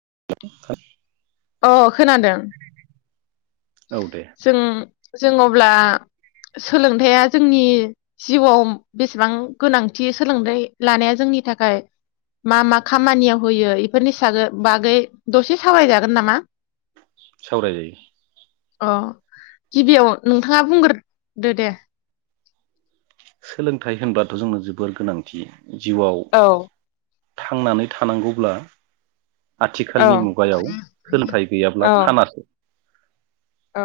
[inaudible] अ खोनादों औ दे जों जों अब्ला सोलोंथाइया जोंनि जिउआव बेसेबां गोनांथि सोलोंथाइ लानाया जोंनि थाखाय मा मा खामानियाव होयो बेफोरनि बागै दसे सावराय जागोन। नामा? सावराय जायो। अ गिबियाव नोंथाङा बुंग्रोदो दे। सोलोंथाइ होनबाथ' जोंनो जोबोर गोनांथि। जिउआव औ थांनानै थानांगौब्ला औ आथिखालनि मुगायाव सोलोंथाइ औ गैयाब्ला खानासै। औ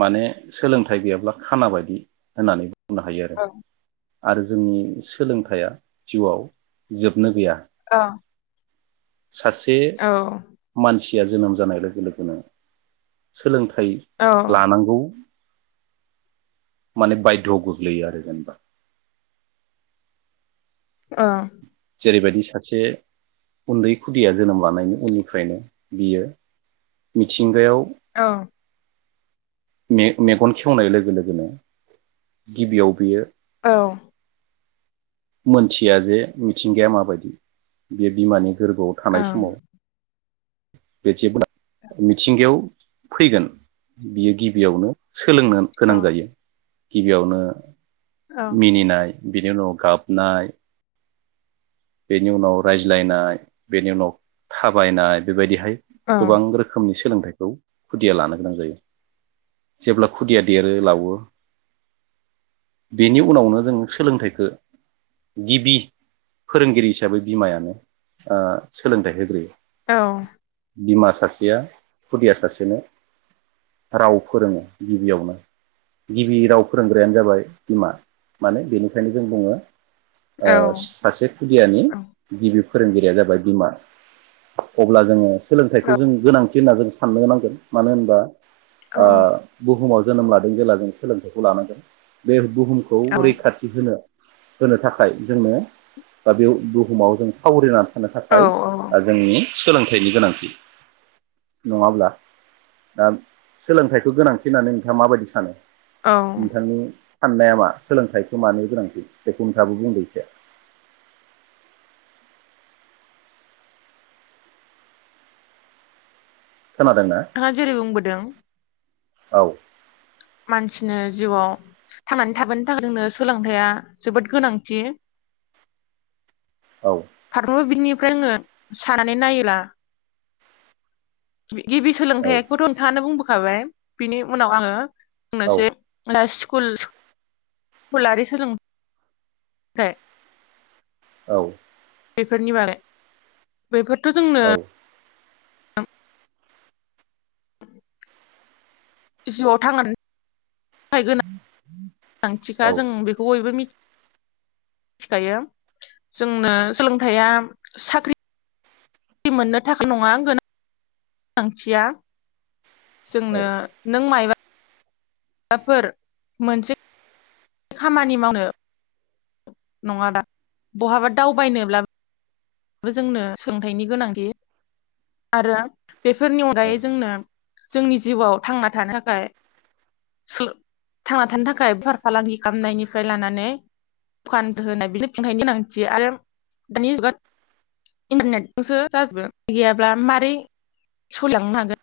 माने सोलोंथाइ गैयाब्ला खाना बादि होननानै बुं बुंनो हायो आरो। औ आरो जोंनि सोलोंथाइया जिउआव जोबनो गैया। ओ सासे मानसि या जोनोम जानाय लोगो लोगोनो सोलोंथ थाइ औ लानांगौ माने बायध'आव गोग्लैयो आरो जेनबा ओ जेरैबायदि सासे उन्दै खुदिया जोनोम लानायनि उननिफ्रायनो बियो मिथिंगायाव औ मे मेगन खेवनाय लोगो लोगोनो गिबियाव बियो। औ मोनथिया जे मिथिंगाया माबादि बे बिमानि गोरबोआव औ थानाय समाव बे जेब्ला मिथिंगायाव फैगोन बियो गिबियावनो सोलोंनो गोनां जायो। गिबियावनो औ मिनिनाय बिनि उनाव गाबनाय बेनि उनाव रायज्लायनाय बेनि उनाव थाबायनाय बेबायदि हाय औ गोबां रोखोमनि सो- सोलोंथाइखौ खुदिया लानो गोनां जायो। जेब्ला खुदिया देरो लावो बेनि उनावनो जों सोलोंथाइखो गिबि फोरोंगिरि हिसाबै बिमायानो ओ सोलोंथाइ होग्रोयो। औ बिमा सासेया खुदिया सासेनो राव फोरोङो गिबियावनो गिबि राव फोरोंग्रायानो जाबाय बिमा माने बेनिखायनो जों बुङो ओ सासे खुदियानि गिबि फोरोंगिरिया जाबाय बिमा। अब्ला जोङो सोलोंथाइखौ जों गोनांथि थि होनना जों साननो नांगोन मानो होनबा ओ बहुमाव जोनोम लादों जेला जों सोलोंथाइखौ लानांगोन बे बुहुमखौ रैखाथि होनो होनो थाखाय जोंनो दा बे बुहुमाव जों थावरिना थानो औ थाखाय ओ जोंनि सोलोंथाइनि गोनांथि नङाब्ला? दा सोलोंथाइखो गोनांथि होननानै नोंथाङा माबायदि सानो? औ नोंथांनि साननाया मा सोलोंथाइखौ मानो गोनांथि बेखौ नोंथाङाबो बुंदों एसे खोनादोंना नोंथाङा जेरै बुंबोदों औ मानसिनो जिउआव थांनानै थाबोनो थाखाय जोंनो सोलोंथाइया जोबोद गोनांथि औ फारफ्रोमबो बिथिंनिफ्राय जोङो साननानै नायोब्ला गिबि औ सोलोंथाइखौथ नोंथाङानो बुंबो खाबाय बिनि उनाव आङो औ बुंनोसै स्कुल स्कुलारि सोलोंथाइ औ बेफोरनि बागै बेफोरथ जोंनो औ जिउआव थांनानै थाखाय [inaudible] गोनांथिखा जों बेखौ बयबो मिथि मिथिखायो जोंनो सोलोंथाइया साख्रि मोननो थाखाय नङा गोनां गोनांथिया जोंनो नों मायबा माबाफोर मोनसे खामानि मावनो नङाबा बहाबा दावबायनोब्ला जोंनो सोलोंथाइनि गोनांथि आरो बेफोरनि अनगायै जोंनो जोंनि जिउआव थांना थानो थाखाय थांना थानो थाखाय बेफार फालांगि खालामनायनिफ्राय लानानै दुखान होनाय बि सोलोंथाइनि गोनांथि आरो दानि जुगा इन्टारनेटजोंसो जाजोबो गैयाब्ला मारै सलिलांनो हागोन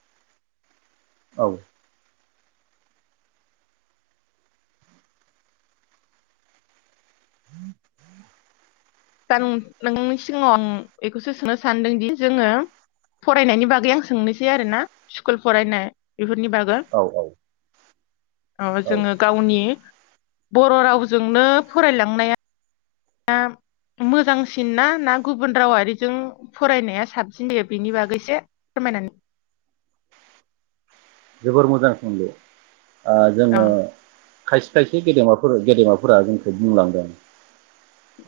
औ दा नोंनि सिगाङाव आं बेखौसो सोंनो सानदोंदि जोङो फरायनायनि बागै आं सोंनोसै आरोना स्कुल फरायनाय बेफोर नि बागै औ औ औ जोङो गावनि बर' रावजोंनो फरायलांनाया दा मोजांसिन ना ना गुबुन रावारिजों फरायनाया साबसिन जायो बेनि बागैसो फोरमायनानै जोबोर मोजां सोंलु ओ अ जोङो खायसे खायसे गेदेमाफोर गेदेमाफोरा जोंखौ बुंलांदों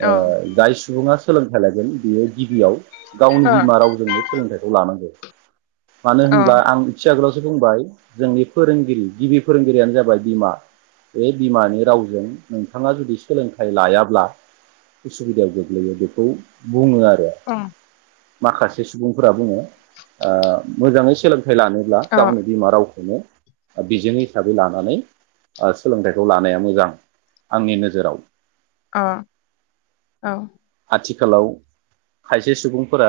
अ ओ जाय सुबुङा सोलोंथाइ लागोन बियो गिबियाव गावनि अ बिमा रावजोंनो सोलोंथाइखौ लानांगौ मानो अ होनब्ला आं इसे आगोलाव बुंबाय जोंनि फोरोंगिरि गिबि फोरोंगिरियानो जाबाय बिमा बे बिमानि रावजों नोंथाङा जुदि सोलोंथाइ लायाब्ला उसुबिदायाव गोग्लैयो बेखौ बुङो आरो अ माखासे सुबुंफोरा बुंङो ओ मोजांङै सोलों लोंथाय लानोब्ला अ गावनि रावखौनो बिजों हिसाबै लानानै सोलोंथाइखौ लानाया मोजां आंनि नोजोराव औ - औ आथिखालाव खायसे सुबुंफोरा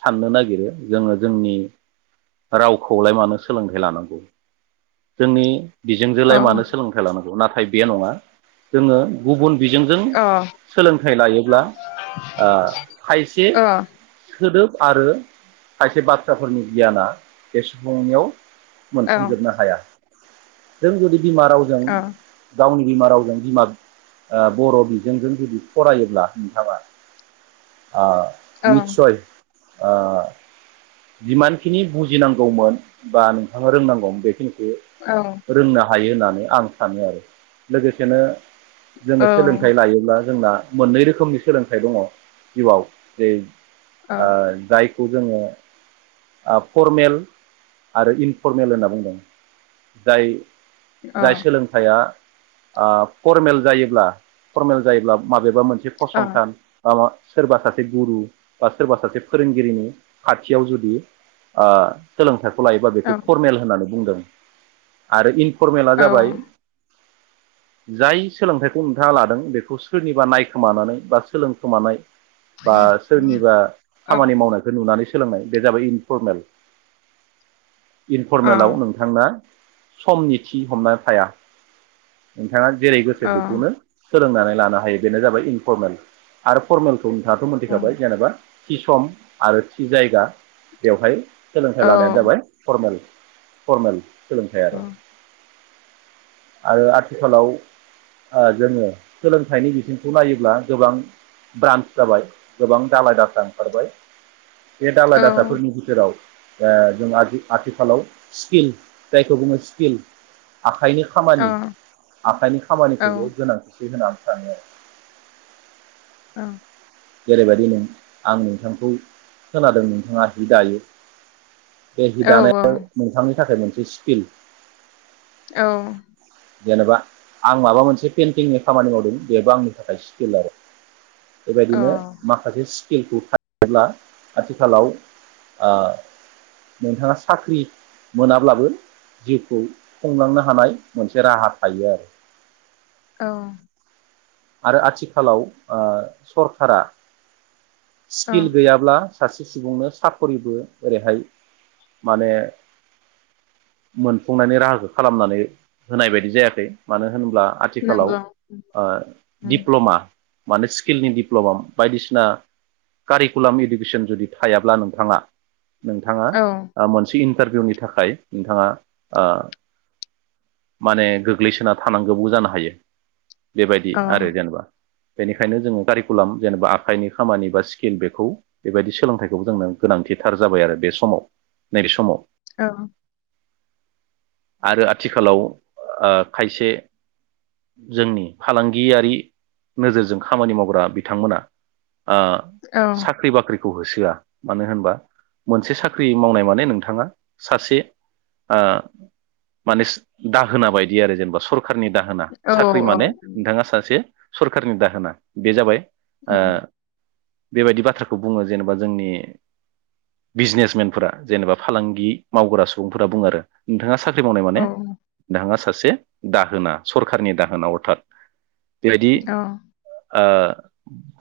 साननो नागिरो जोंङो जोंनि रावखौलाय मानो सोलोंथाइ लानांगौ जोंनि औ बिजोंजोंलाय अ मानो सोलोंथाइ लानांगौ नाथाय बे नंङा जोंङो गुबुन बिजोंजों अ सोलोंथाइ लायोब्ला ओ खायसे सोदोब आरो खायसे बाथ्राफोरनि गियाना बे सुबुंनियाव औ मोनफुंजोबनो हाया। जों जुदि बिमा रावजों औ गावनि बिमा रावजों बिमा बर' बिजोंजों जुदि फरायोब्ला नोंथांङा ओ औ निसय ओ जिमानखिनि बुजिनांगौमोन बा नोंथांङा रोंनांगौमोन बेखिनिखौ औ रोंनो हायो होननानै आं सानो आरो लोगोसेनो जोंङो सोलोंथाइ लायोब्ला जोंना मोननै रोखोमनि सोलोंथाइ दङ जिउआव जे औ ओ जाय खौ जोंङो फरमेल आरो इनफरमेल होनना बुंदों जाय अ जाय सोलोंथाइया फरमेल जायोब्ला फरमेल जायोब्ला माबा बबेबा मोनसे अ औ अ औ फसंथान माबा सोरबा सासे गुरु बा सोरबा सासे फोरोंगिरिनि खाथियाव जुदि ओ सोलोंथा खौ लायोबा बेखौ फरमेल होननानै बुंदों। [inaudible] आरो इन फरमेला जाबाय औ जाय सोलोंथाइखौ नोंथांङा लादों बेखौ सोरनिबा नायखोमानानै बा सोलोंखोमानाय बा सोरनिबा अ औ खामानि मावनायखौ नुनानै सोलोंनाय बे जाबाय इनफरमेल औ इनफरमेलाव नोंथांना समनि थि हमना थाया नोंथाङा जेरै गोसो औ बेखौनो सोलोंनानै लानो हायो बेनो जाबाय इनफरमेल आरो फरमेल खौ नोंथाङाथ' औ मोनथिखाबाय जेनेबा थि सम आरो थि जायगा बेवहाय सोलोंथाइ लानायानो जाबाय फरमेल फरमेल सोलोंथाइ आरो आरो आथिखालाव ओ जोङो सोलोंथाइनि बिथिंखौ नायोब्ला गोबां ब्रान्स जाबाय गोबां दालााय दासा ओंखारबाय बे दालाय दासाफोरनि बिथोराव ओ जों आथि आथिखालाव स्किल जायखौ बुङो स्किल आखाइनि खामानि आखाइनि खामानिखौबो गोनांथि थि होननानै सानो आरो औ जेरैबायदि नों आं नोंथांखौ खोनादों नोंथाङा जि दायो बे हिदानाय ओ नोंथां नि थाखाय मोनसे स्किल औ जेनेबा आं माबा मोनसे पेइन्टिंनि खामानि मावदों बेबो आंनि थाखाय स्किल आरो बेबायदिनो माखासे किलखौ थायोब्ला आथिखालाव ओ नोंथाङा साख्रि मोनाब्लाबो जिउखौ खुंलांनो हानाय मोनसे राहा थायो आरो औ आरो आथिखालाव ओ सरखारा औ स्किल गैयाब्ला सासे सुबुंनो साकरिबो ओरैहाय माने मोनफुंनायनि राहाखो खालामनानै होनाय बायदि जायाखै मानो होनब्ला आथिखालाव नंगौ ओ दिप्ल'मा माने स्किलनि दिप्ल'मा बायदिसिना कारिकुलाम इडुकेसन जुदि थायाब्ला नोंथाङा नोंथाङा ओ मोनसे इन न्टारभिउनि थाखाय नोंथाङा ओ माने गोग्लैसोना थानांगौबो जानो हायो बेबाय औ अ आरो जेनबा बेनिखायनो जोङो कारिकुलाम जेनेबा आखाइनि खामानि बा स्किल बेखौ बेबायदि सोलोंथाइखौबो जोंनो गोनांथिथार जाबाय आरो बे समाव नैबे समाव। औ आरो आथिखालाव ओ खायसे जोंनि फालां गियारि नोजोरजों खामानि मावग्रा बिथांमोना ओ औ साख्रि बाख्रि खौ होसोआ मानो होनबा मोनसे साख्रि मावनाय माने नोंथाङा सासे ओ माने दाहोना बायदि आरो जेनेबा सर खारनि दाहोना औ साख्रि औ माने ङा सासे सरखारनि दाहोना बे जाबाय ओ बेबायदि बाथ्राखौ बुङो जेनेबा जोंनि बिजनेसमेनफोरा जेनेबा फालांगि मावग्रा सुबुंफोरा बुङो आरो नोंथाङा सा ख्रि मावनाय औ माने दाङा सा सासे दाहोना सरखारनि दाहोना अर्थात बेबायदि ओ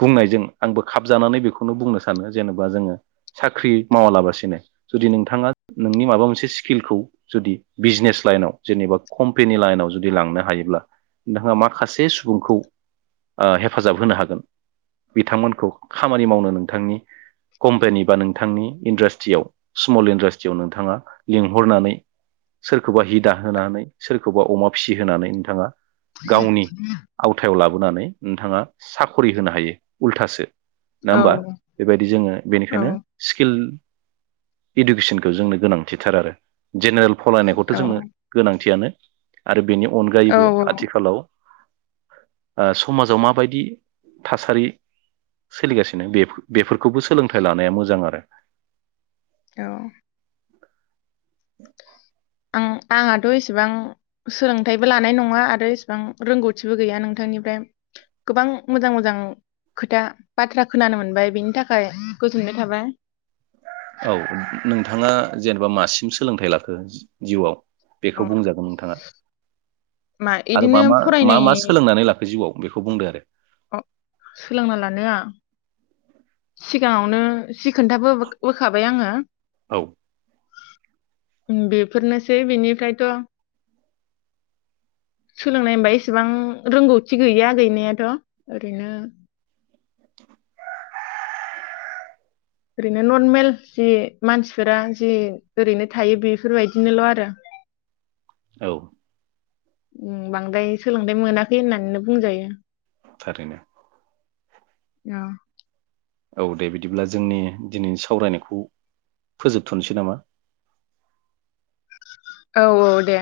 बुंनायजों आंबो खाबजानानै बेखौनो बुंनो सानो जेनेबा जोङो साख्रि मावालाबासिनो जुदि नोंथाङा नोंनि माबा मोनसे स्किलखौ जुदि बिजनेस लाइनाव जेनेबा कम्पेनि लाइनाव जुदि लांनो हायोब्ला नोंथाङा मा खासे सुबुंखौ ओ हेफाजाब होनो हागोन बिथांमोनखौ खामानि मावनो नोंथांनि कम्पानि बा नोंथांनि इन्डास्ट्रियाव स्मल इन्डास्ट्रियाव नोंथाङा लिंहरनानै सोरखौबा हि दाहोनानै सोरखौबा अमा फिसि होनानै नोंथाङा गावनि [inaudible] आवथायाव लाबोनानै नोंथाङा साखरि होनो हायो उल्थासो औ नङा होमबा बेबायदि जोङो बेनिखायनो स्किल इडुकेसनखौ जोंनो गोनांथिथार आरो जेनेरेल फरायनायखौथ औ जोंनो गोनांथियानो आरो बेनि औ अनगायैबो आथिखालाव ओ समाजाव माबायदि थासारि सोलिगासिनो बेफोर बेफोरखौबो सोलोंथाइ लानाया मोजां आरो। औ ओं आंहाथ‌ इसेबां सोलोंथाइबो लानाय नङा आरो इसेबां रोंगौथिबो गैया नोंथांनिफ्राय गोबां मोजां मोजां खोथा बाथ्रा खोनानो मोनबाय बेनि थाखाय गोजोननाय थाबाय। औ नोंथाङा जेनेबा मासिम सोलोंथाइ लाखो जिउवाव अ बेखौ बुंजागोन नोंथाङा मा आरो इदिनो मा मा मा फरायनाय मा सोलोंनानै लाखो जिउआव बेखौ बुंदो आरो। अ सोलोंना लानाया सिगाङावनो जि खोन्थाबो होखाबाय आङो। औ बेफोरनोसै बिनिफ्रायथ सोलोंनाय होनबा एसेबां रोंगौथि गैया गैनायाथ ओरैनो ओरैनो नरमेल जि मानसिफोरा जि ओरैनो थायो बेफोरबायदिनोल‌ आरो औ ओ बांद्राय सोलोंथायाइ मोनाखै होननानैनो बुंजायो। थारैनो औ औ दे बिदिब्ला जोंनि दिनैनि सावरायनायखौ फोजोबथनोसै नामा? औ औ दे